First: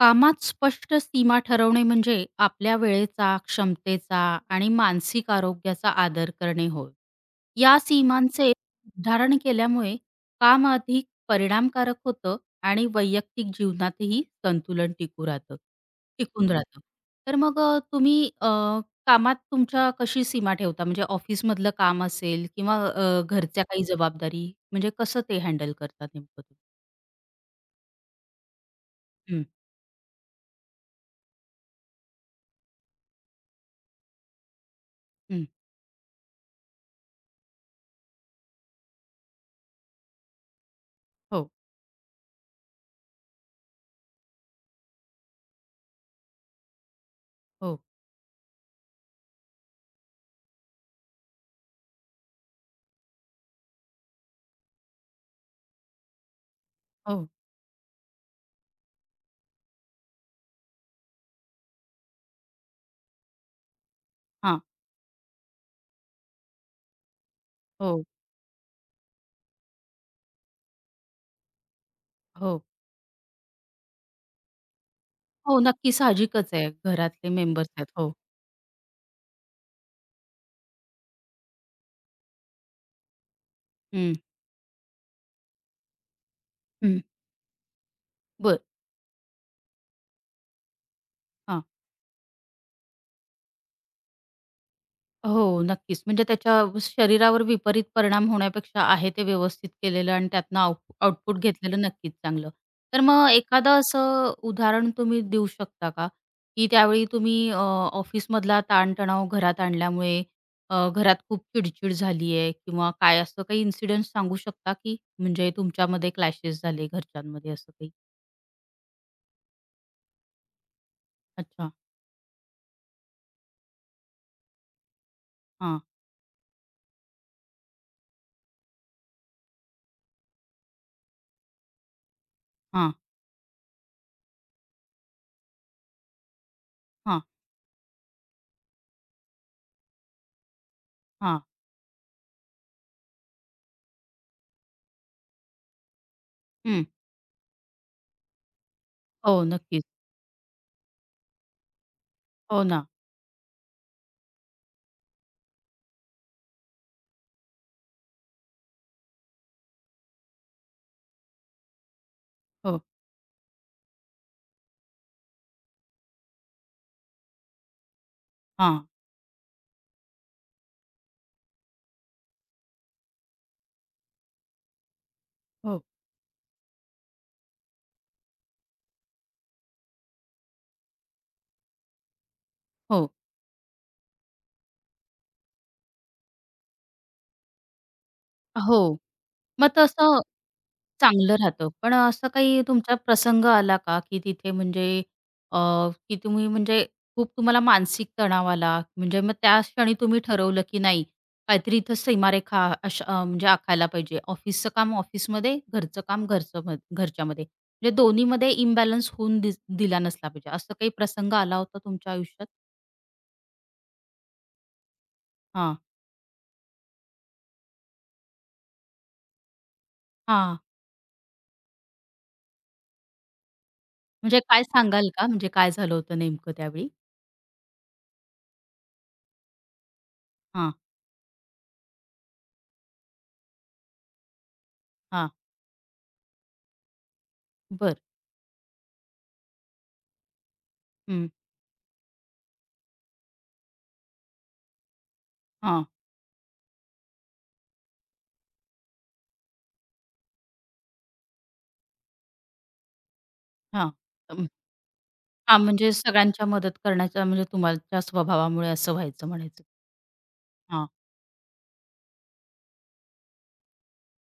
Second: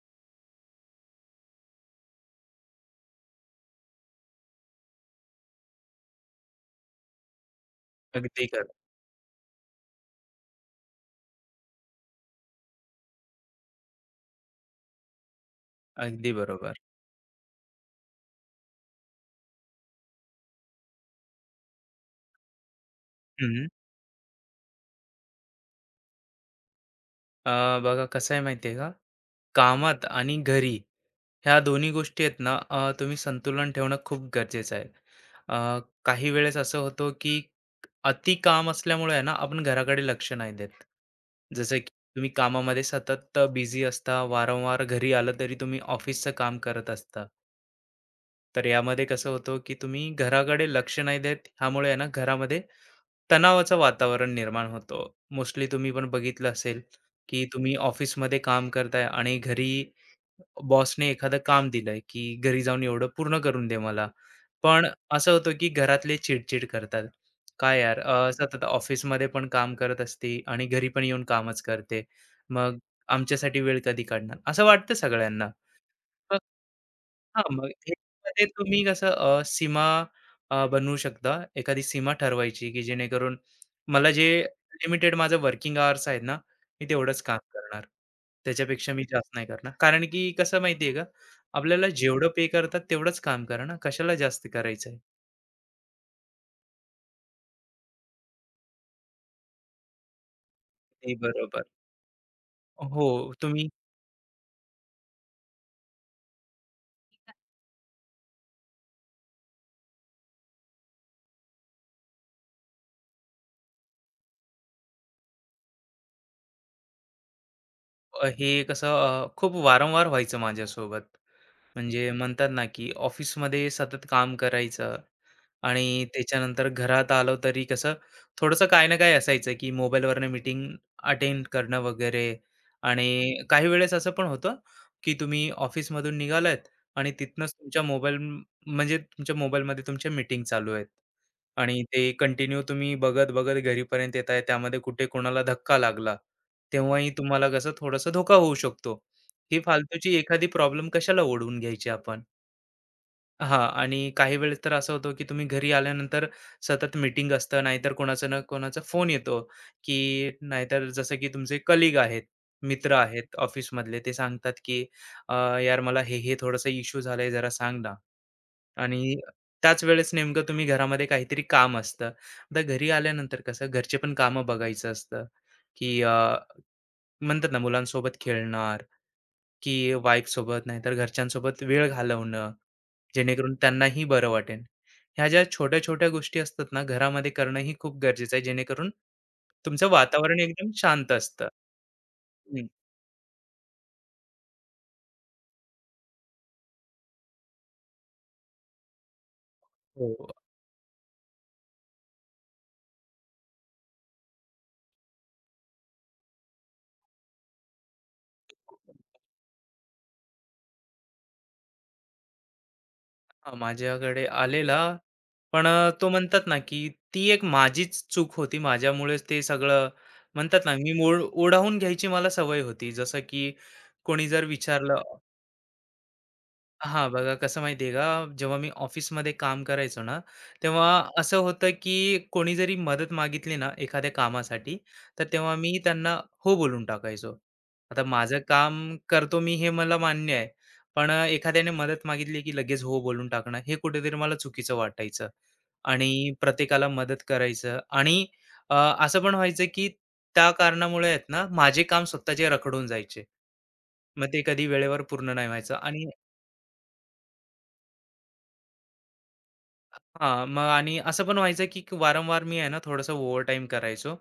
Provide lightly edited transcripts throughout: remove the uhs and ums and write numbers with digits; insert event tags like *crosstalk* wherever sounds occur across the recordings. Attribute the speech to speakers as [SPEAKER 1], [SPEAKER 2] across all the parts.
[SPEAKER 1] कामात स्पष्ट सीमा ठरवणे म्हणजे आपल्या वेळेचा, क्षमतेचा आणि मानसिक आरोग्याचा आदर करणे होय. या
[SPEAKER 2] अगदी
[SPEAKER 1] सीमांचे
[SPEAKER 2] खरं.
[SPEAKER 1] निर्धारण केल्यामुळे काम अधिक परिणामकारक होतं आणि वैयक्तिक जीवनातही संतुलन टिकू राहतं
[SPEAKER 2] अगदी
[SPEAKER 1] टिकून
[SPEAKER 2] बरोबर.
[SPEAKER 1] राहतं. तर मग तुम्ही कामात तुमच्या कशी सीमा ठेवता? म्हणजे ऑफिसमधलं काम असेल किंवा घरच्या
[SPEAKER 2] हं.
[SPEAKER 1] काही जबाबदारी म्हणजे कसं ते हँडल करता नेमकं तुम्ही?
[SPEAKER 2] बघा कसं आहे माहिती का?
[SPEAKER 1] हं,
[SPEAKER 2] कामात आणि घरी ह्या दोन्ही गोष्टी आहेत ना, तुम्ही संतुलन ठेवणं खूप गरजेचं आहे.
[SPEAKER 1] हं.
[SPEAKER 2] अ, काही वेळेस असं होतं की अति काम असल्यामुळे आहे ना, आपण घराकडे लक्ष नाही देत.
[SPEAKER 1] हो,
[SPEAKER 2] जसं की तुम्ही कामामध्ये सतत बिझी असता, वारंवार घरी आलं तरी तुम्ही ऑफिसचं काम करत असता.
[SPEAKER 1] हो,
[SPEAKER 2] तर यामध्ये कसं होतं, की तुम्ही घराकडे लक्ष नाही देत, ह्यामुळे आहे ना घरामध्ये तणावाचं वातावरण निर्माण होतं. मोस्टली तुम्ही पण बघितलं असेल,
[SPEAKER 1] हो.
[SPEAKER 2] की तुम्ही ऑफिसमध्ये काम करताय आणि घरी बॉसने एखादं काम दिलंय, की घरी जाऊन एवढं पूर्ण करून दे मला.
[SPEAKER 1] हां.
[SPEAKER 2] पण असं होतं, की घरातले चिडचिड करतात. काय यार
[SPEAKER 1] हो.
[SPEAKER 2] सतत ऑफिसमध्ये पण काम करत असते आणि घरी पण येऊन कामच करते.
[SPEAKER 1] हो.
[SPEAKER 2] मग आमच्यासाठी वेळ कधी काढणार? असं वाटतं सगळ्यांना.
[SPEAKER 1] हो, नक्की
[SPEAKER 2] मग
[SPEAKER 1] साहजिकच आहे. घरातले
[SPEAKER 2] मग
[SPEAKER 1] मेंबर्स आहेत. हो.
[SPEAKER 2] ह्याच्यामध्ये तुम्ही कसं सीमा बनवू शकता. एखादी सीमा ठरवायची, की जेणेकरून मला
[SPEAKER 1] हं.
[SPEAKER 2] जे लिमिटेड माझं वर्किंग अवर्स आहेत ना, मी
[SPEAKER 1] हं.
[SPEAKER 2] तेवढंच काम करणार.
[SPEAKER 1] बरं.
[SPEAKER 2] त्याच्यापेक्षा मी जास्त नाही करणार. कारण की कसं माहिती आहे का,
[SPEAKER 1] हां.
[SPEAKER 2] आपल्याला जेवढं पे करतात तेवढंच काम करा ना, कशाला जास्त करायचं आहे?
[SPEAKER 1] हो, नक्कीच. म्हणजे त्याच्या शरीरावर विपरीत परिणाम होण्यापेक्षा आहे ते व्यवस्थित केलेलं आणि त्यातनं
[SPEAKER 2] ते
[SPEAKER 1] आउटपुट
[SPEAKER 2] बरोबर.
[SPEAKER 1] घेतलेलं नक्कीच चांगलं. तर
[SPEAKER 2] हो,
[SPEAKER 1] मग
[SPEAKER 2] तुम्ही
[SPEAKER 1] एखादं असं उदाहरण तुम्ही देऊ शकता का? की त्यावेळी तुम्ही ऑफिसमधला ताणतणाव घरात आणल्यामुळे घरात खूप चिडचिड झाली आहे किंवा काय असं काही इन्सिडेंट सांगू शकता की म्हणजे तुमच्यामध्ये क्लॅशेस झाले घरच्यांमध्ये असं काही?
[SPEAKER 2] हे कसं खूप वारंवार व्हायचं माझ्यासोबत.
[SPEAKER 1] अच्छा.
[SPEAKER 2] म्हणजे म्हणतात ना, की ऑफिसमध्ये सतत काम करायचं
[SPEAKER 1] हां,
[SPEAKER 2] आणि त्याच्यानंतर घरात आलो तरी कसं थोडंसं काही ना काही असायचं की मोबाईलवरनं मीटिंग अटेंड करणं वगैरे.
[SPEAKER 1] हां.
[SPEAKER 2] आणि काही वेळेस असं पण होतं की तुम्ही ऑफिसमधून निघालात आणि
[SPEAKER 1] हां,
[SPEAKER 2] तिथनंच तुमच्या मोबाईल म्हणजे तुमच्या मोबाईलमध्ये तुमच्या मीटिंग चालू आहेत.
[SPEAKER 1] हां.
[SPEAKER 2] आणि ते कंटिन्यू तुम्ही बघत-बघत घरीपर्यंत येताय. त्यामध्ये कुठे कोणाला धक्का लागला,
[SPEAKER 1] हं.
[SPEAKER 2] तेव्हाही तुम्हाला कसं थोडंसं धोका होऊ शकतो.
[SPEAKER 1] हो,
[SPEAKER 2] ही
[SPEAKER 1] नक्कीच.
[SPEAKER 2] फालतूची एखादी प्रॉब्लेम कशाला ओढवून घ्यायची आपण?
[SPEAKER 1] हो ना.
[SPEAKER 2] हां आणि काही वेळेस तर असं होतं, की तुम्ही घरी आल्यानंतर सतत मीटिंग असतं, नाहीतर कोणाचा ना कोणाचा फोन येतो, की नाहीतर जसं की तुमचे कलीग आहेत,
[SPEAKER 1] हो.
[SPEAKER 2] मित्र आहेत ऑफिसमधले, ते सांगतात, की "अ, यार मला हे, हे थोडंसं इश्यू झालंय, जरा सांग ना."
[SPEAKER 1] हां.
[SPEAKER 2] आणि त्याच वेळेस नेमकं तुम्ही घरामध्ये काहीतरी काम असतं. आता घरी आल्यानंतर कसं घरचे पण कामं बघायचं असतं,
[SPEAKER 1] हो,
[SPEAKER 2] की म्हणतात ना मुलांसोबत खेळणं की वाईफसोबत नाहीतर घरच्यांसोबत वेळ घालवणं,
[SPEAKER 1] हो.
[SPEAKER 2] जेणेकरून त्यांनाही बरं वाटेल. ह्या ज्या छोट्या-छोट्या गोष्टी असतात ना, घरामध्ये करणंही खूप गरजेचं आहे, जेणेकरून
[SPEAKER 1] हो. मग
[SPEAKER 2] तुमचं
[SPEAKER 1] तसं
[SPEAKER 2] वातावरण एकदम शांत
[SPEAKER 1] चांगलं
[SPEAKER 2] असतं.
[SPEAKER 1] राहतं. पण असं काही
[SPEAKER 2] हं,
[SPEAKER 1] तुमचा प्रसंग आला का, की तिथे म्हणजे अ, की तुम्ही म्हणजे खूप तुम्हाला मानसिक तणाव आला, म्हणजे मग त्या क्षणी तुम्ही
[SPEAKER 2] हो.
[SPEAKER 1] ठरवलं, की नाही काहीतरी इथं सीमारेखा अशा म्हणजे आखायला पाहिजे. ऑफिसचं काम ऑफिसमध्ये, घरचं काम घरचं म घरच्यामध्ये. म्हणजे दोन्हीमध्ये इम्बॅलन्स होऊन दिला नसला पाहिजे. असं काही प्रसंग आला होता तुमच्या आयुष्यात?
[SPEAKER 2] हां, माझ्याकडे आलेला, पण
[SPEAKER 1] हां.
[SPEAKER 2] तो म्हणतात ना, की ती एक माझीच चूक होती. माझ्यामुळेच ते सगळं
[SPEAKER 1] हां.
[SPEAKER 2] म्हणतात ना, मी मूळ ओढावून घ्यायची मला सवय होती. जसं की कोणी
[SPEAKER 1] म्हणजे
[SPEAKER 2] जर
[SPEAKER 1] काय
[SPEAKER 2] विचारलं
[SPEAKER 1] सांगाल का? म्हणजे काय झालं होतं नेमकं त्यावेळी?
[SPEAKER 2] हां, बघा कसं माहिती आहे का, जेव्हा मी ऑफिसमध्ये काम करायचो ना,
[SPEAKER 1] हां,
[SPEAKER 2] तेव्हा असं होतं की कोणी जरी मदत मागितली ना एखाद्या कामासाठी, तर
[SPEAKER 1] हां.
[SPEAKER 2] तेव्हा मी त्यांना हो बोलून टाकायचो.
[SPEAKER 1] बरं.
[SPEAKER 2] आता माझं काम करतो मी हे मला मान्य आहे. पण
[SPEAKER 1] हं.
[SPEAKER 2] एखाद्याने मदत मागितली की लगेच हो बोलून टाकणं हे कुठेतरी मला चुकीचं वाटायचं
[SPEAKER 1] हां,
[SPEAKER 2] आणि प्रत्येकाला मदत करायचं आणि अ, असं पण व्हायचं की त्या कारणामुळे आहेत ना, माझे काम स्वतःचे रखडून जायचे.
[SPEAKER 1] हां.
[SPEAKER 2] मग ते
[SPEAKER 1] अं,
[SPEAKER 2] कधी वेळेवर पूर्ण नाही
[SPEAKER 1] हां,
[SPEAKER 2] व्हायचं
[SPEAKER 1] म्हणजे
[SPEAKER 2] आणि
[SPEAKER 1] सगळ्यांच्या मदत करण्याच्या म्हणजे तुमच्या स्वभावामुळे असं व्हायचं म्हणायचं.
[SPEAKER 2] हां, मग
[SPEAKER 1] हां.
[SPEAKER 2] आणि असं पण व्हायचं की की वारंवार मी आहे ना थोडंसं ओव्हरटाईम करायचो,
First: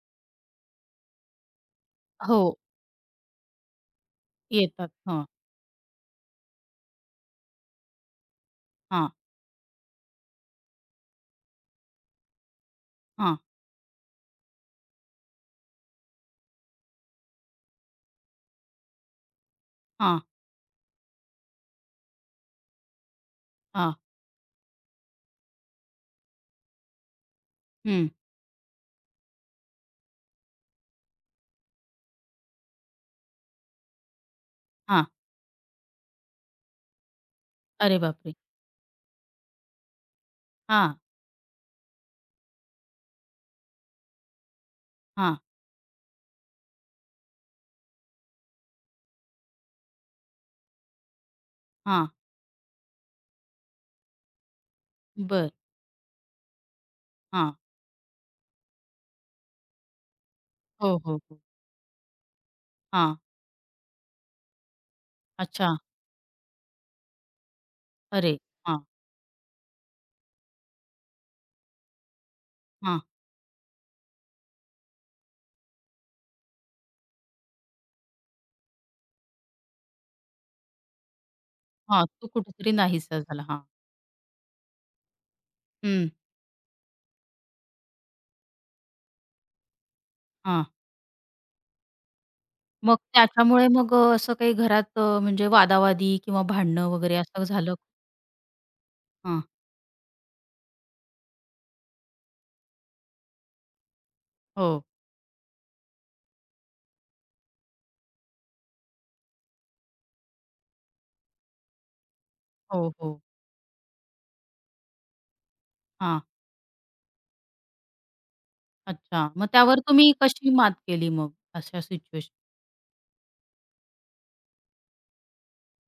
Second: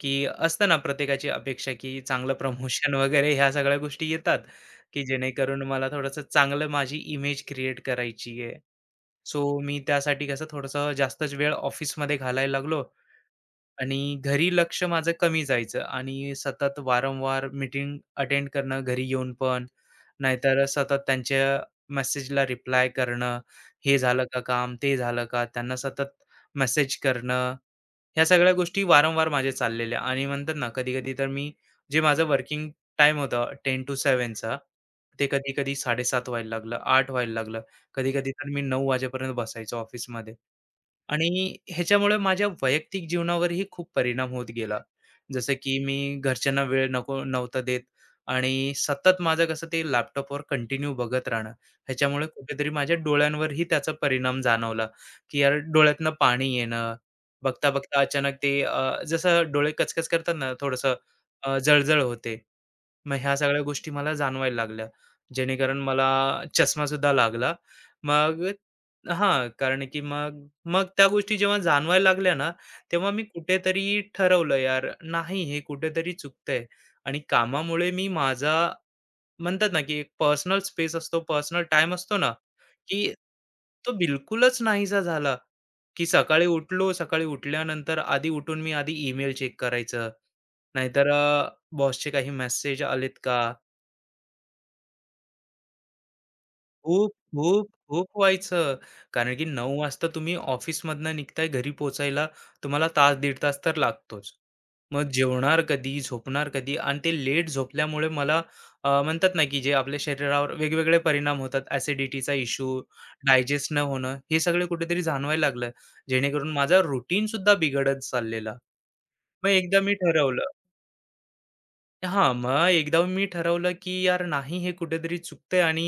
[SPEAKER 2] की असतं ना प्रत्येकाची अपेक्षा की चांगलं
[SPEAKER 1] हो,
[SPEAKER 2] प्रमोशन *laughs* वगैरे ह्या सगळ्या गोष्टी येतात,
[SPEAKER 1] येतात.
[SPEAKER 2] की
[SPEAKER 1] हां,
[SPEAKER 2] जेणेकरून मला थोडंसं चांगलं माझी इमेज क्रिएट करायची आहे.
[SPEAKER 1] हां,
[SPEAKER 2] सो मी त्यासाठी कसं थोडंसं जास्तच वेळ ऑफिसमध्ये घालायला लागलो
[SPEAKER 1] हां,
[SPEAKER 2] आणि घरी लक्ष माझं कमी जायचं आणि सतत वारंवार मीटिंग अटेंड करणं घरी येऊन पण
[SPEAKER 1] हां,
[SPEAKER 2] नाहीतर सतत त्यांच्या मेसेजला रिप्लाय करणं
[SPEAKER 1] हां.
[SPEAKER 2] हे झालं का काम ते झालं का त्यांना सतत मेसेज करणं
[SPEAKER 1] हं.
[SPEAKER 2] ह्या सगळ्या गोष्टी वारंवार माझे चाललेल्या आणि म्हणतात ना कधी कधी तर मी जे माझं वर्किंग टाइम होतं टेन टू सेवनचा
[SPEAKER 1] हां.
[SPEAKER 2] ते कधी कधी साडेसात व्हायला लागलं आठ व्हायला लागलं
[SPEAKER 1] अरे
[SPEAKER 2] कधी कधी
[SPEAKER 1] बापरे!
[SPEAKER 2] तर मी 9 वाजेपर्यंत बसायचो ऑफिसमध्ये
[SPEAKER 1] हां,
[SPEAKER 2] आणि ह्याच्यामुळे माझ्या वैयक्तिक जीवनावरही खूप परिणाम होत गेला.
[SPEAKER 1] हां,
[SPEAKER 2] जसं की मी घरच्यांना वेळ नको नव्हता देत आणि सतत माझं कसं ते लॅपटॉपवर कंटिन्यू बघत राहणं.
[SPEAKER 1] हां.
[SPEAKER 2] ह्याच्यामुळे कुठेतरी माझ्या डोळ्यांवरही त्याचा परिणाम जाणवला, की
[SPEAKER 1] बरं.
[SPEAKER 2] यार डोळ्यातनं पाणी येणं,
[SPEAKER 1] हां.
[SPEAKER 2] बघता-बघता अचानक ते जसं डोळे कचकच करतात ना थोडंसं
[SPEAKER 1] हो, हो, हो.
[SPEAKER 2] जळजळ होते. मग
[SPEAKER 1] हां.
[SPEAKER 2] ह्या सगळ्या गोष्टी मला जाणवायला लागल्या.
[SPEAKER 1] अच्छा.
[SPEAKER 2] जेणेकरून मला चष्मासुद्धा लागला.
[SPEAKER 1] अरे!
[SPEAKER 2] मग
[SPEAKER 1] हां,
[SPEAKER 2] हां, कारण की मग मग त्या गोष्टी जेव्हा जाणवायला लागल्या ना,
[SPEAKER 1] हां,
[SPEAKER 2] तेव्हा मी कुठेतरी ठरवलं यार नाही हे कुठेतरी चुकतंय आणि कामामुळे मी माझा म्हणतात ना, की एक पर्सनल स्पेस असतो, पर्सनल टाईम
[SPEAKER 1] हां.
[SPEAKER 2] असतो
[SPEAKER 1] तू
[SPEAKER 2] ना,
[SPEAKER 1] कुठेतरी
[SPEAKER 2] की
[SPEAKER 1] नाहीसा झाला. हां.
[SPEAKER 2] तो बिलकुलच नाहीसा झाला, की
[SPEAKER 1] हं.
[SPEAKER 2] सकाळी उठलो, सकाळी उठल्यानंतर आधी उठून मी आधी ईमेल चेक करायचं,
[SPEAKER 1] हां.
[SPEAKER 2] नाहीतर बॉसचे काही मेसेज
[SPEAKER 1] मग
[SPEAKER 2] आलेत का?
[SPEAKER 1] त्याच्यामुळे मग असं काही घरात म्हणजे वादावादी किंवा भांडणं
[SPEAKER 2] खूप,
[SPEAKER 1] वगैरे असं
[SPEAKER 2] खूप,
[SPEAKER 1] झालं?
[SPEAKER 2] खूप व्हायचं. कारण
[SPEAKER 1] हां.
[SPEAKER 2] की 9 वाजता तुम्ही ऑफिसमधनं निघताय घरी पोहोचायला तुम्हाला तास, दीड तास तर लागतोच.
[SPEAKER 1] हो,
[SPEAKER 2] मग जेवणार कधी, झोपणार कधी आणि ते लेट झोपल्यामुळे मला म्हणतात ना, की जे आपल्या शरीरावर वेगवेगळे परिणाम होतात. ॲसिडिटीचा इश्यू,
[SPEAKER 1] हो, हो.
[SPEAKER 2] डायजेस्ट न होणं, हे सगळे कुठेतरी जाणवायला लागलं.
[SPEAKER 1] हां.
[SPEAKER 2] जेणेकरून माझा रुटीनसुद्धा बिघडत चाललेला.
[SPEAKER 1] अच्छा. मग
[SPEAKER 2] मग
[SPEAKER 1] त्यावर
[SPEAKER 2] एकदा मी
[SPEAKER 1] तुम्ही कशी
[SPEAKER 2] ठरवलं
[SPEAKER 1] मात केली मग अशा
[SPEAKER 2] हां,
[SPEAKER 1] सिच्युएशन?
[SPEAKER 2] मग एकदा मी ठरवलं की यार नाही हे कुठेतरी चुकतंय आणि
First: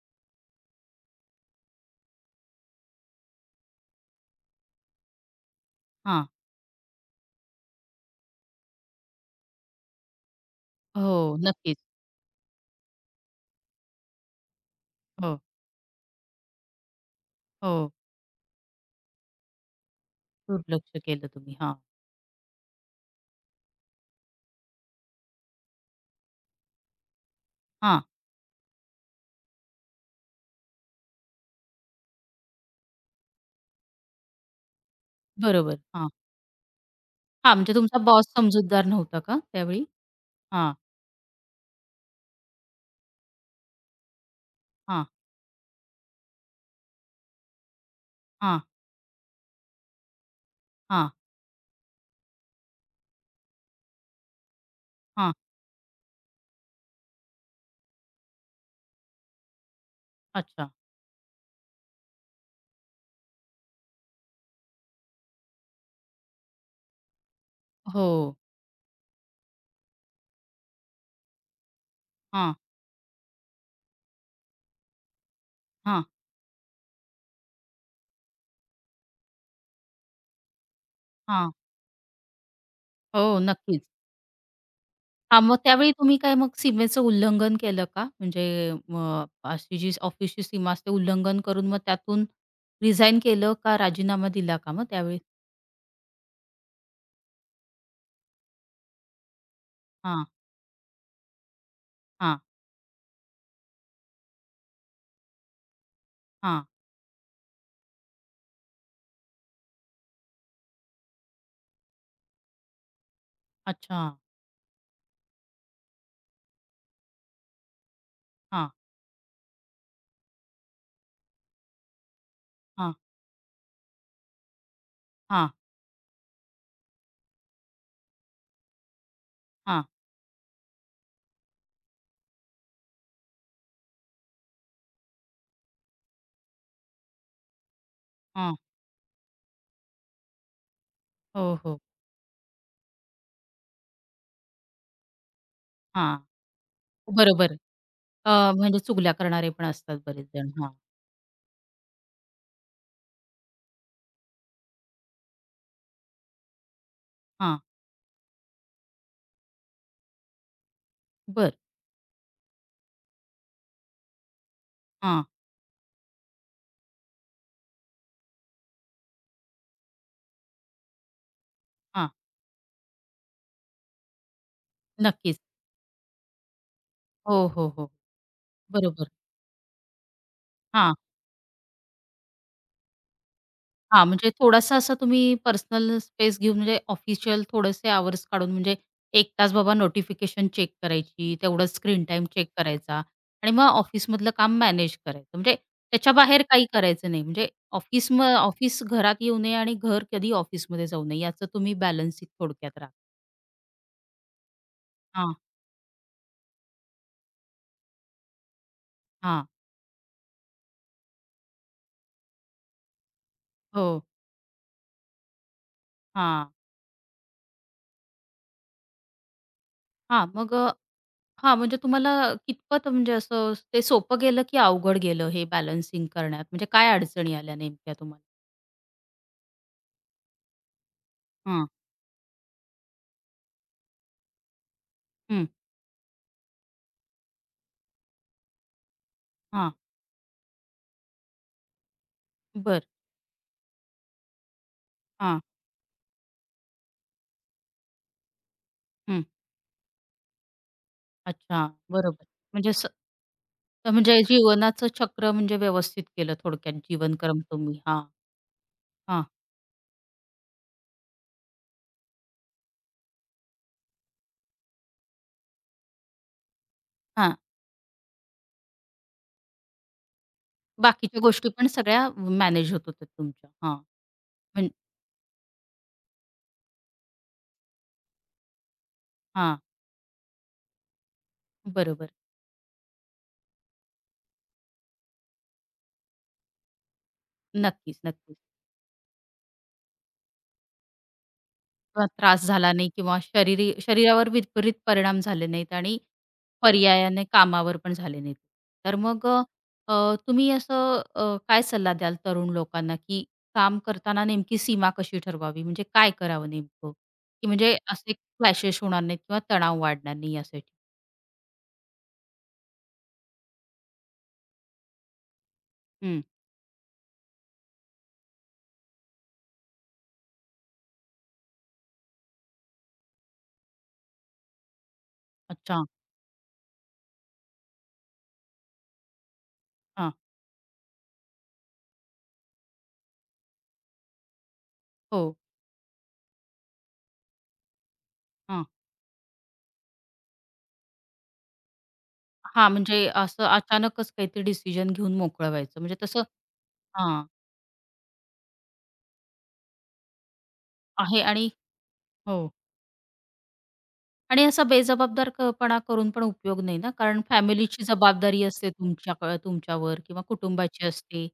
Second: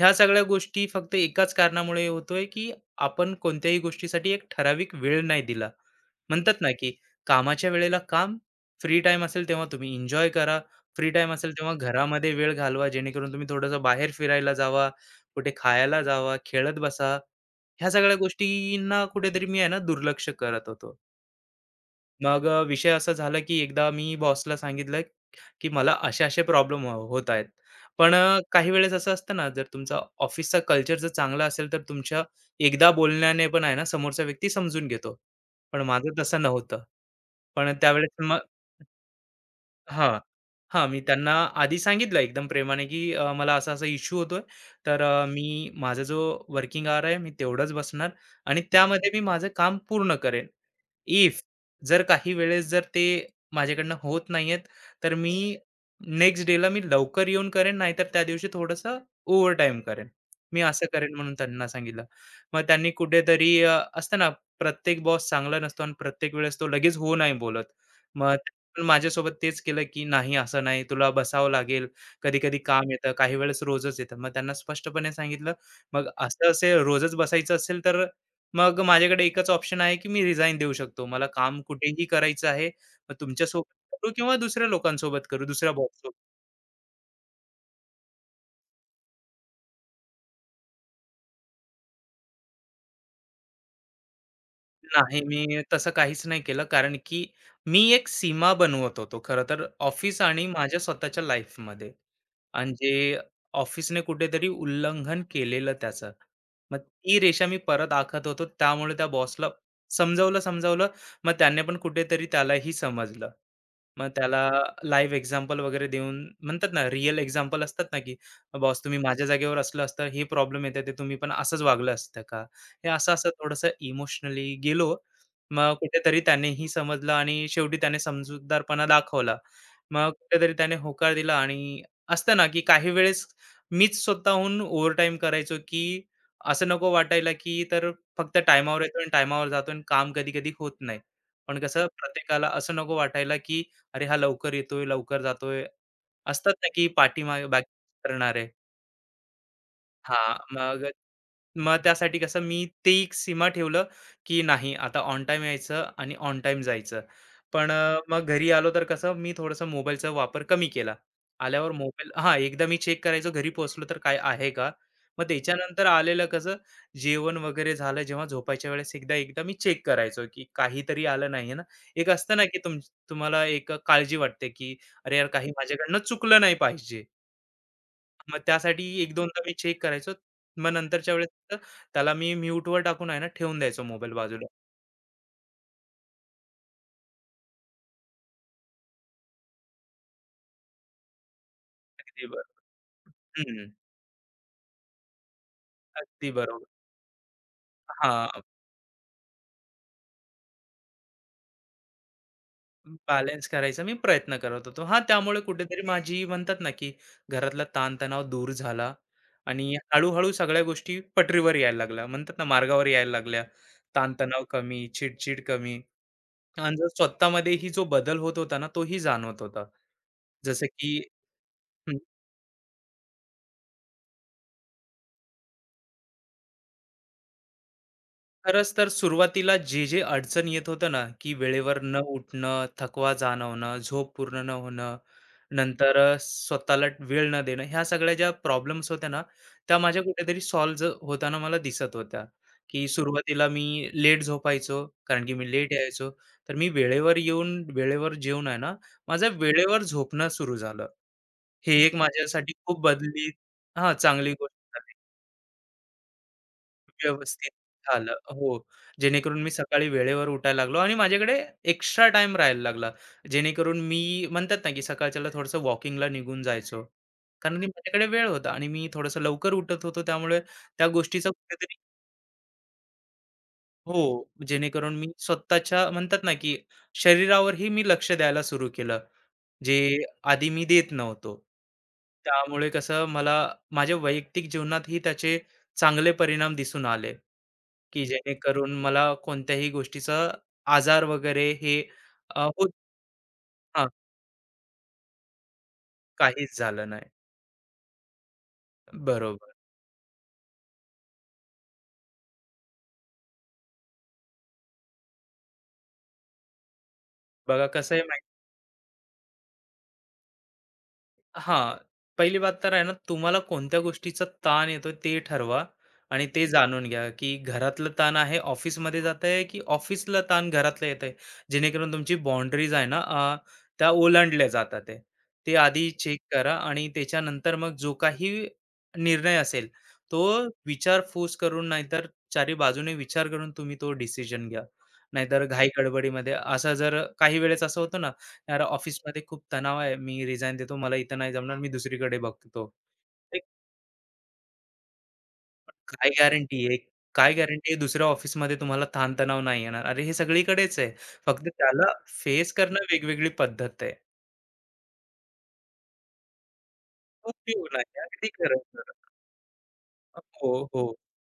[SPEAKER 2] ह्या सगळ्या गोष्टी फक्त एकाच कारणामुळे होतोय की आपण कोणत्याही गोष्टीसाठी एक ठराविक वेळ नाही दिला.
[SPEAKER 1] हां.
[SPEAKER 2] म्हणतात ना की कामाच्या वेळेला काम, फ्री टाइम असेल तेव्हा तुम्ही एन्जॉय करा, फ्री टाईम
[SPEAKER 1] हो.
[SPEAKER 2] असेल तेव्हा
[SPEAKER 1] नक्कीच.
[SPEAKER 2] घरामध्ये वेळ घालवा जेणेकरून तुम्ही थोडंसं बाहेर फिरायला जावा,
[SPEAKER 1] हो,
[SPEAKER 2] कुठे खायला जावा, खेळत बसा. ह्या
[SPEAKER 1] हो.
[SPEAKER 2] सगळ्या गोष्टींना कुठेतरी मी आहे ना दुर्लक्ष करत होतो.
[SPEAKER 1] दुर्लक्ष केलं तुम्ही. हां,
[SPEAKER 2] मग विषय असा झाला की एकदा मी बॉसला सांगितलं की मला असे-असे प्रॉब्लेम होत आहेत.
[SPEAKER 1] हां.
[SPEAKER 2] पण काही वेळेस असं असतं ना, जर तुमचा ऑफिसचा कल्चर जर चांगला असेल, तर तुमच्या एकदा बोलण्याने पण आहे ना, समोरचा व्यक्ती समजून घेतो.
[SPEAKER 1] बरोबर.
[SPEAKER 2] पण
[SPEAKER 1] हां.
[SPEAKER 2] माझं तसं नव्हतं.
[SPEAKER 1] हां,
[SPEAKER 2] पण
[SPEAKER 1] म्हणजे तुमचा
[SPEAKER 2] त्यावेळेस
[SPEAKER 1] बॉस
[SPEAKER 2] मग
[SPEAKER 1] समजूतदार नव्हता का त्यावेळी?
[SPEAKER 2] हां.
[SPEAKER 1] हां,
[SPEAKER 2] हां, मी त्यांना आधी सांगितलं एकदम प्रेमाने, की मला असा-असा इश्यू होतोय. तर
[SPEAKER 1] हां,
[SPEAKER 2] मी माझा जो वर्किंग आवर आहे, मी तेवढंच बसणार
[SPEAKER 1] हां,
[SPEAKER 2] आणि त्यामध्ये मी माझं काम पूर्ण करेन.
[SPEAKER 1] हां,
[SPEAKER 2] इफ जर काही वेळेस जर ते माझ्याकडनं होत नाहीयेत, तर मी
[SPEAKER 1] हां.
[SPEAKER 2] नेक्स्ट डेला मी लवकर येऊन करेन, नाहीतर त्या दिवशी थोडंसं ओव्हरटाईम करेन. मी
[SPEAKER 1] अच्छा.
[SPEAKER 2] असं करेन म्हणून त्यांना सांगितलं. मग त्यांनी कुठेतरी असतं ना, प्रत्येक बॉस चांगला नसतो आणि प्रत्येक वेळेस तो लगेच हो नाही बोलत. मग
[SPEAKER 1] हो.
[SPEAKER 2] पण माझ्यासोबत तेच केलं, की "नाही, असं नाही, तुला बसावं लागेल.
[SPEAKER 1] हां,
[SPEAKER 2] कधी-कधी काम येतं, काही वेळेस रोजच येतं." मग त्यांना स्पष्टपणे सांगितलं,
[SPEAKER 1] हां,
[SPEAKER 2] "मग असं असेल रोजच बसायचं असेल, तर मग माझ्याकडे एकच ऑप्शन आहे, की मी रिझाइन देऊ शकतो. मला
[SPEAKER 1] हां.
[SPEAKER 2] काम कुठेही करायचं आहे, मग
[SPEAKER 1] हो, नक्कीच.
[SPEAKER 2] तुमच्यासोबत करू किंवा दुसऱ्या लोकांसोबत
[SPEAKER 1] हां,
[SPEAKER 2] करू,
[SPEAKER 1] मग
[SPEAKER 2] दुसऱ्या
[SPEAKER 1] त्यावेळी तुम्ही
[SPEAKER 2] बॉससोबत."
[SPEAKER 1] काय मग सीमेचं उल्लंघन केलं का? म्हणजे मग अशी जी ऑफिसची सीमा असते उल्लंघन करून मग त्यातून रिझाइन केलं का राजीनामा दिला का मग त्यावेळी?
[SPEAKER 2] नाही, मी तसं काहीच नाही केलं. कारण की मी एक सीमा बनवत होतो खरं तर ऑफिस
[SPEAKER 1] हां,
[SPEAKER 2] आणि माझ्या स्वतःच्या लाईफमध्ये.
[SPEAKER 1] हां,
[SPEAKER 2] आणि जे ऑफिसने कुठेतरी उल्लंघन केलेलं त्याचं.
[SPEAKER 1] हां.
[SPEAKER 2] मग ती रेषा मी परत आखत होतो. त्यामुळे त्या बॉसला समजावलं, समजावलं. मग त्याने पण कुठेतरी त्यालाही समजलं.
[SPEAKER 1] अच्छा.
[SPEAKER 2] मग त्याला लाईव्ह एक्झाम्पल वगैरे देऊन म्हणतात ना, रिअल एक्झाम्पल असतात ना, की
[SPEAKER 1] हां,
[SPEAKER 2] "बॉस तुम्ही माझ्या जागेवर असलं असतं, हे प्रॉब्लेम येते, ते तुम्ही पण असंच वागलं असतं का?" हे
[SPEAKER 1] हां,
[SPEAKER 2] असं-असं थोडंसं इमोशनली गेलो.
[SPEAKER 1] हां,
[SPEAKER 2] मग कुठेतरी त्यानेही समजलं आणि शेवटी त्याने समजूतदारपणा दाखवला.
[SPEAKER 1] हां,
[SPEAKER 2] मग कुठेतरी त्याने होकार दिला आणि असतं ना, की काही वेळेस मीच स्वतःहून ओव्हरटाईम करायचो, की असं नको वाटायला, की तर फक्त
[SPEAKER 1] हां.
[SPEAKER 2] टायमावर येतो आणि टायमावर जातो आणि काम कधी-कधी होत नाही.
[SPEAKER 1] हो,
[SPEAKER 2] पण
[SPEAKER 1] हो.
[SPEAKER 2] कसं प्रत्येकाला असं नको वाटायला, की "अरे, हा लवकर येतोय, लवकर जातोय."
[SPEAKER 1] हां,
[SPEAKER 2] असतात ना, की पाठीमागे
[SPEAKER 1] बरोबर.
[SPEAKER 2] बाकी
[SPEAKER 1] अ,
[SPEAKER 2] करणारे.
[SPEAKER 1] म्हणजे चुगल्या करणारे पण असतात बरेच
[SPEAKER 2] हां,
[SPEAKER 1] जण. हां,
[SPEAKER 2] मग मग त्यासाठी कसं मी ते एक सीमा ठेवलं, की नाही आता ऑन टाईम यायचं आणि ऑन टाईम जायचं.
[SPEAKER 1] हां.
[SPEAKER 2] पण मग घरी आलो तर कसं मी थोडंसं मोबाईलचा वापर कमी केला.
[SPEAKER 1] बरं.
[SPEAKER 2] आल्यावर मोबाईल हां, एकदा मी चेक करायचो घरी पोहोचलो तर काय आहे का? मग
[SPEAKER 1] हां,
[SPEAKER 2] त्याच्यानंतर आलेलं कसं जेवण वगैरे झालं जेव्हा झोपायच्या वेळेस एकदा एकदा मी चेक करायचो, की काहीतरी आलं नाहीये ना.
[SPEAKER 1] हां.
[SPEAKER 2] एक असतं ना, की तुम्हाला एक काळजी वाटते, की अरे यार
[SPEAKER 1] नक्कीच.
[SPEAKER 2] काही माझ्याकडनं चुकलं नाही पाहिजे.
[SPEAKER 1] हो, हो, हो.
[SPEAKER 2] मग त्यासाठी
[SPEAKER 1] बरोबर.
[SPEAKER 2] एक 2दा मी चेक करायचो. मग
[SPEAKER 1] हां.
[SPEAKER 2] नंतरच्या वेळेस तर त्याला मी म्यूटवर टाकून आहे ना, ठेवून द्यायचो
[SPEAKER 1] हां,
[SPEAKER 2] मोबाईल
[SPEAKER 1] म्हणजे
[SPEAKER 2] बाजूला.
[SPEAKER 1] थोडासा असा तुम्ही पर्सनल स्पेस घेऊन म्हणजे ऑफिशियल थोडेसे आवर्स काढून म्हणजे 1 तास बाबा नोटिफिकेशन चेक करायची, तेवढाच स्क्रीन टाइम
[SPEAKER 2] अगदी
[SPEAKER 1] चेक
[SPEAKER 2] बरोबर.
[SPEAKER 1] करायचा आणि मग
[SPEAKER 2] हं.
[SPEAKER 1] ऑफिसमधलं काम मॅनेज करायचं. म्हणजे त्याच्या
[SPEAKER 2] अगदी
[SPEAKER 1] बाहेर
[SPEAKER 2] बरोबर.
[SPEAKER 1] काही करायचं नाही. म्हणजे
[SPEAKER 2] हां,
[SPEAKER 1] ऑफिस घरात येऊ नये आणि घर कधी ऑफिसमध्ये जाऊ नये याचं तुम्ही बॅलन्सिंग थोडक्यात राखा.
[SPEAKER 2] बॅलन्स करायचा मी प्रयत्न करत होतो. हां,
[SPEAKER 1] हां,
[SPEAKER 2] त्यामुळे कुठेतरी माझी म्हणतात ना, की घरातला ताणतणाव दूर झाला
[SPEAKER 1] हां.
[SPEAKER 2] आणि हळू सगळ्या गोष्टी पटरीवर यायला लागल्या. म्हणतात ना, मार्गावर यायला लागल्या.
[SPEAKER 1] हो.
[SPEAKER 2] ताणतणाव कमी, चिडचिड कमी
[SPEAKER 1] हां,
[SPEAKER 2] आणि जर स्वतःमध्ये ही जो बदल होत होता ना, तोही जाणवत होता.
[SPEAKER 1] हां. मग
[SPEAKER 2] जसं की
[SPEAKER 1] हां, म्हणजे तुम्हाला कितपत म्हणजे असं ते सोपं गेलं की अवघड गेलं हे बॅलन्सिंग करण्यात? म्हणजे काय अडचणी आल्या नेमक्या तुम्हाला?
[SPEAKER 2] खरंच तर सुरुवातीला जे जे अडचण येत होतं ना, की वेळेवर न उठणं, थकवा जाणवणं, झोप पूर्ण न होणं,
[SPEAKER 1] हं,
[SPEAKER 2] नंतर स्वतःला वेळ न देणं, ह्या सगळ्या ज्या प्रॉब्लेम्स होत्या ना,
[SPEAKER 1] हां,
[SPEAKER 2] त्या माझ्या कुठेतरी सॉल्व्ह होताना मला दिसत होत्या,
[SPEAKER 1] बर,
[SPEAKER 2] की सुरुवातीला मी लेट झोपायचो, कारण की
[SPEAKER 1] हां,
[SPEAKER 2] मी लेट यायचो. तर मी वेळेवर येऊन वेळेवर जेवून आहे ना,
[SPEAKER 1] हं.
[SPEAKER 2] माझं वेळेवर झोपणं सुरू झालं.
[SPEAKER 1] अच्छा,
[SPEAKER 2] हे एक
[SPEAKER 1] बरोबर.
[SPEAKER 2] माझ्यासाठी
[SPEAKER 1] म्हणजे
[SPEAKER 2] खूप
[SPEAKER 1] स
[SPEAKER 2] बदली हां,
[SPEAKER 1] म्हणजे
[SPEAKER 2] चांगली गोष्ट
[SPEAKER 1] जीवनाचं
[SPEAKER 2] झाली.
[SPEAKER 1] चक्र म्हणजे व्यवस्थित केलं थोडक्यात जीवनक्रम
[SPEAKER 2] व्यवस्थित
[SPEAKER 1] तुम्ही. हां,
[SPEAKER 2] झालं. हो,
[SPEAKER 1] हां,
[SPEAKER 2] जेणेकरून मी सकाळी वेळेवर उठायला लागलो आणि माझ्याकडे एक्स्ट्रा टाईम राहायला लागला. जेणेकरून मी म्हणतात ना, की सकाळच्याला थोडंसं वॉकिंगला निघून जायचो.
[SPEAKER 1] हां.
[SPEAKER 2] कारण की माझ्याकडे वेळ होता आणि मी थोडंसं लवकर उठत होतो. त्यामुळे त्या
[SPEAKER 1] बाकीच्या
[SPEAKER 2] गोष्टीचा
[SPEAKER 1] गोष्टी पण
[SPEAKER 2] कुठेतरी
[SPEAKER 1] सगळ्या मॅनेज होत होत्या तुमच्या. हां,
[SPEAKER 2] हो,
[SPEAKER 1] म्हण
[SPEAKER 2] जेणेकरून मी स्वतःच्या म्हणतात ना, की शरीरावरही मी लक्ष द्यायला सुरू केलं,
[SPEAKER 1] हां,
[SPEAKER 2] जे आधी मी देत नव्हतो.
[SPEAKER 1] बरोबर.
[SPEAKER 2] त्यामुळे कसं मला माझ्या वैयक्तिक जीवनातही त्याचे चांगले परिणाम दिसून आले.
[SPEAKER 1] नक्कीच,
[SPEAKER 2] की
[SPEAKER 1] नक्कीच.
[SPEAKER 2] जेणेकरून मला कोणत्याही गोष्टीचा आजार वगैरे हे अ,
[SPEAKER 1] त्रास
[SPEAKER 2] होत
[SPEAKER 1] झाला नाही किंवा
[SPEAKER 2] हां,
[SPEAKER 1] शरीरावर विपरीत परिणाम झाले नाहीत आणि
[SPEAKER 2] काहीच झालं नाही.
[SPEAKER 1] पर्यायाने कामावर पण झाले नाहीत. तर मग
[SPEAKER 2] बरोबर.
[SPEAKER 1] तुम्ही असं काय सल्ला द्याल तरुण लोकांना, की काम करताना नेमकी सीमा कशी ठरवावी? म्हणजे काय करावं नेमकं? की
[SPEAKER 2] बघा
[SPEAKER 1] म्हणजे
[SPEAKER 2] कसं आहे
[SPEAKER 1] असे क्लॅशेस होणार नाहीत किंवा तणाव वाढणार नाही यासाठी?
[SPEAKER 2] हां, पहिली बात तर आहे ना, तुम्हाला कोणत्या गोष्टीचा ताण येतो ते ठरवा
[SPEAKER 1] हं.
[SPEAKER 2] आणि ते जाणून घ्या, की घरातलं ताण आहे ऑफिसमध्ये जात आहे, की ऑफिसला ताण घरातला येत आहे. जेणेकरून तुमची बाउंडरीज आहे ना, त्या ओलांडल्या जातात आहे. ते
[SPEAKER 1] अच्छा.
[SPEAKER 2] आधी चेक करा आणि त्याच्यानंतर मग जो काही निर्णय असेल,
[SPEAKER 1] हां.
[SPEAKER 2] तो विचारपूस करून नाहीतर चारी बाजूने विचार करून तुम्ही तो डिसिजन घ्या.
[SPEAKER 1] हो.
[SPEAKER 2] नाहीतर घाई गडबडीमध्ये असा जर काही वेळेस असं होतं ना, "अरे,
[SPEAKER 1] हां.
[SPEAKER 2] ऑफिसमध्ये खूप तणाव आहे. मी रिझाइन देतो. मला इथं नाही जमणार. मी दुसरीकडे बघतो."
[SPEAKER 1] हां, म्हणजे
[SPEAKER 2] ते
[SPEAKER 1] असं अचानकच काहीतरी डिसिजन घेऊन मोकळं व्हायचं म्हणजे
[SPEAKER 2] काय
[SPEAKER 1] तसं
[SPEAKER 2] गॅरंटी आहे?
[SPEAKER 1] हां,
[SPEAKER 2] काय गॅरंटी आहे दुसऱ्या ऑफिसमध्ये तुम्हाला ताणतणाव नाही येणार? अरे, हे सगळीकडेच आहे.
[SPEAKER 1] आहे
[SPEAKER 2] फक्त
[SPEAKER 1] आणि
[SPEAKER 2] त्याला
[SPEAKER 1] हो.
[SPEAKER 2] फेस करणं वेगवेगळी पद्धत आहे.
[SPEAKER 1] आणि असा बेजबाबदार पणा करून पण उपयोग नाही ना, कारण
[SPEAKER 2] उपयोग
[SPEAKER 1] फॅमिलीची
[SPEAKER 2] नाही. अगदी
[SPEAKER 1] जबाबदारी
[SPEAKER 2] खरं,
[SPEAKER 1] असते
[SPEAKER 2] खरं.
[SPEAKER 1] तुमच्यावर किंवा
[SPEAKER 2] हो,
[SPEAKER 1] कुटुंबाची
[SPEAKER 2] हो.
[SPEAKER 1] असते.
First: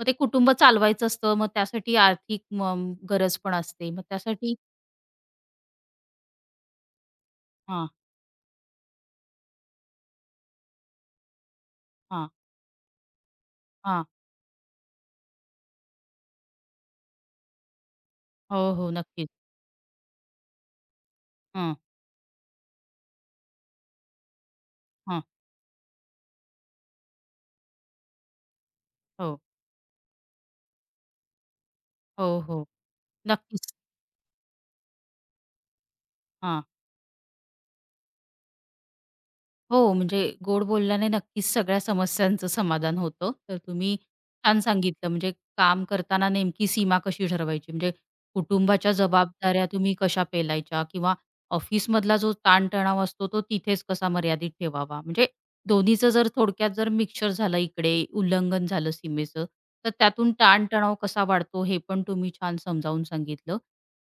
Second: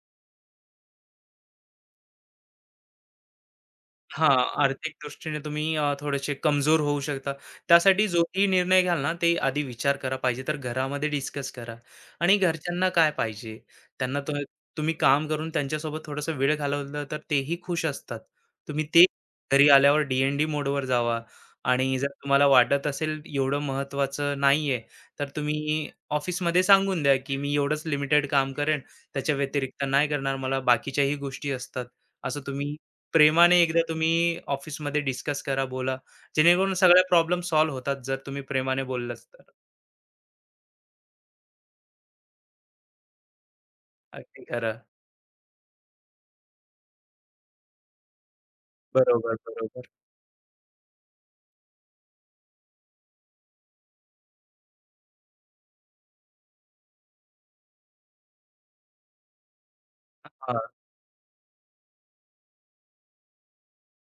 [SPEAKER 1] मग ते कुटुंब चालवायचं असतं, मग त्यासाठी आर्थिक गरज पण असते. मग
[SPEAKER 2] हां,
[SPEAKER 1] त्यासाठी
[SPEAKER 2] आर्थिक दृष्टीने तुम्ही थोडेसे कमजोर होऊ शकता.
[SPEAKER 1] हां,
[SPEAKER 2] त्यासाठी जोही निर्णय घ्याल ना, ते आधी विचार करा. पाहिजे तर घरामध्ये डिस्कस करा
[SPEAKER 1] हां,
[SPEAKER 2] आणि घरच्यांना काय पाहिजे?
[SPEAKER 1] हां.
[SPEAKER 2] त्यांना तुम्ही तुम्ही काम करून त्यांच्यासोबत थोडासा वेळ घालवला तर तेही खुश असतात.
[SPEAKER 1] हो,
[SPEAKER 2] तुम्ही
[SPEAKER 1] हो.
[SPEAKER 2] ते
[SPEAKER 1] नक्कीच.
[SPEAKER 2] घरी आल्यावर डी मोडवर जावा
[SPEAKER 1] हं,
[SPEAKER 2] आणि जर तुम्हाला वाटत असेल एवढं महत्त्वाचं नाहीये,
[SPEAKER 1] हं.
[SPEAKER 2] तर तुम्ही ऑफिसमध्ये सांगून द्या, की मी एवढंच लिमिटेड काम करेन. त्याच्या
[SPEAKER 1] हो.
[SPEAKER 2] व्यतिरिक्त नाही करणार. मला बाकीच्याही गोष्टी असतात. असं
[SPEAKER 1] हो, हो.
[SPEAKER 2] तुम्ही प्रेमाने
[SPEAKER 1] नक्कीच.
[SPEAKER 2] एकदा तुम्ही ऑफिसमध्ये डिस्कस करा, बोला. जेणेकरून सगळ्या प्रॉब्लेम सॉल्व्ह होतात जर तुम्ही प्रेमाने बोललात तर.
[SPEAKER 1] हो, म्हणजे गोड बोलल्याने नक्कीच सगळ्या समस्यांचं समाधान होतं. तर तुम्ही
[SPEAKER 2] अगदी
[SPEAKER 1] छान
[SPEAKER 2] खरं.
[SPEAKER 1] सांगितलं, म्हणजे काम करताना नेमकी सीमा कशी ठरवायची, म्हणजे कुटुंबाच्या
[SPEAKER 2] बरोबर,
[SPEAKER 1] जबाबदाऱ्या
[SPEAKER 2] बरोबर.
[SPEAKER 1] तुम्ही कशा पेलायच्या किंवा ऑफिसमधला जो ताणतणाव असतो, तो तिथेच कसा मर्यादित ठेवावा. म्हणजे दोन्हीचं जर थोडक्यात जर मिक्सचर झालं, इकडे उल्लंघन झालं सीमेचं, तर त्यातून
[SPEAKER 2] हां,
[SPEAKER 1] ताणतणाव कसा वाढतो, हे पण तुम्ही छान समजावून सांगितलं.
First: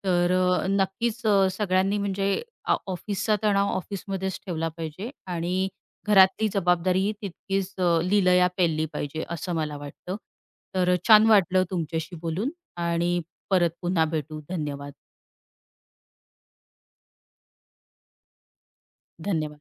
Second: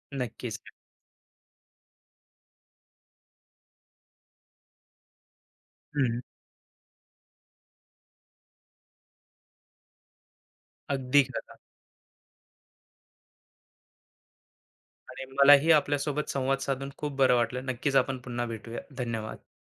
[SPEAKER 1] तर
[SPEAKER 2] नक्कीच.
[SPEAKER 1] नक्कीच सगळ्यांनी म्हणजे ऑफिसचा तणाव ऑफिसमध्येच ठेवला पाहिजे आणि
[SPEAKER 2] हं,
[SPEAKER 1] घरातली जबाबदारीही तितकीच लिलया पेलली पाहिजे असं मला वाटतं. तर
[SPEAKER 2] अगदी
[SPEAKER 1] छान
[SPEAKER 2] खरं
[SPEAKER 1] वाटलं तुमच्याशी बोलून आणि परत पुन्हा भेटू. धन्यवाद.
[SPEAKER 2] आणि मलाही आपल्यासोबत संवाद साधून खूप बरं वाटलं. नक्कीच आपण पुन्हा भेटूया. धन्यवाद.
[SPEAKER 1] धन्यवाद.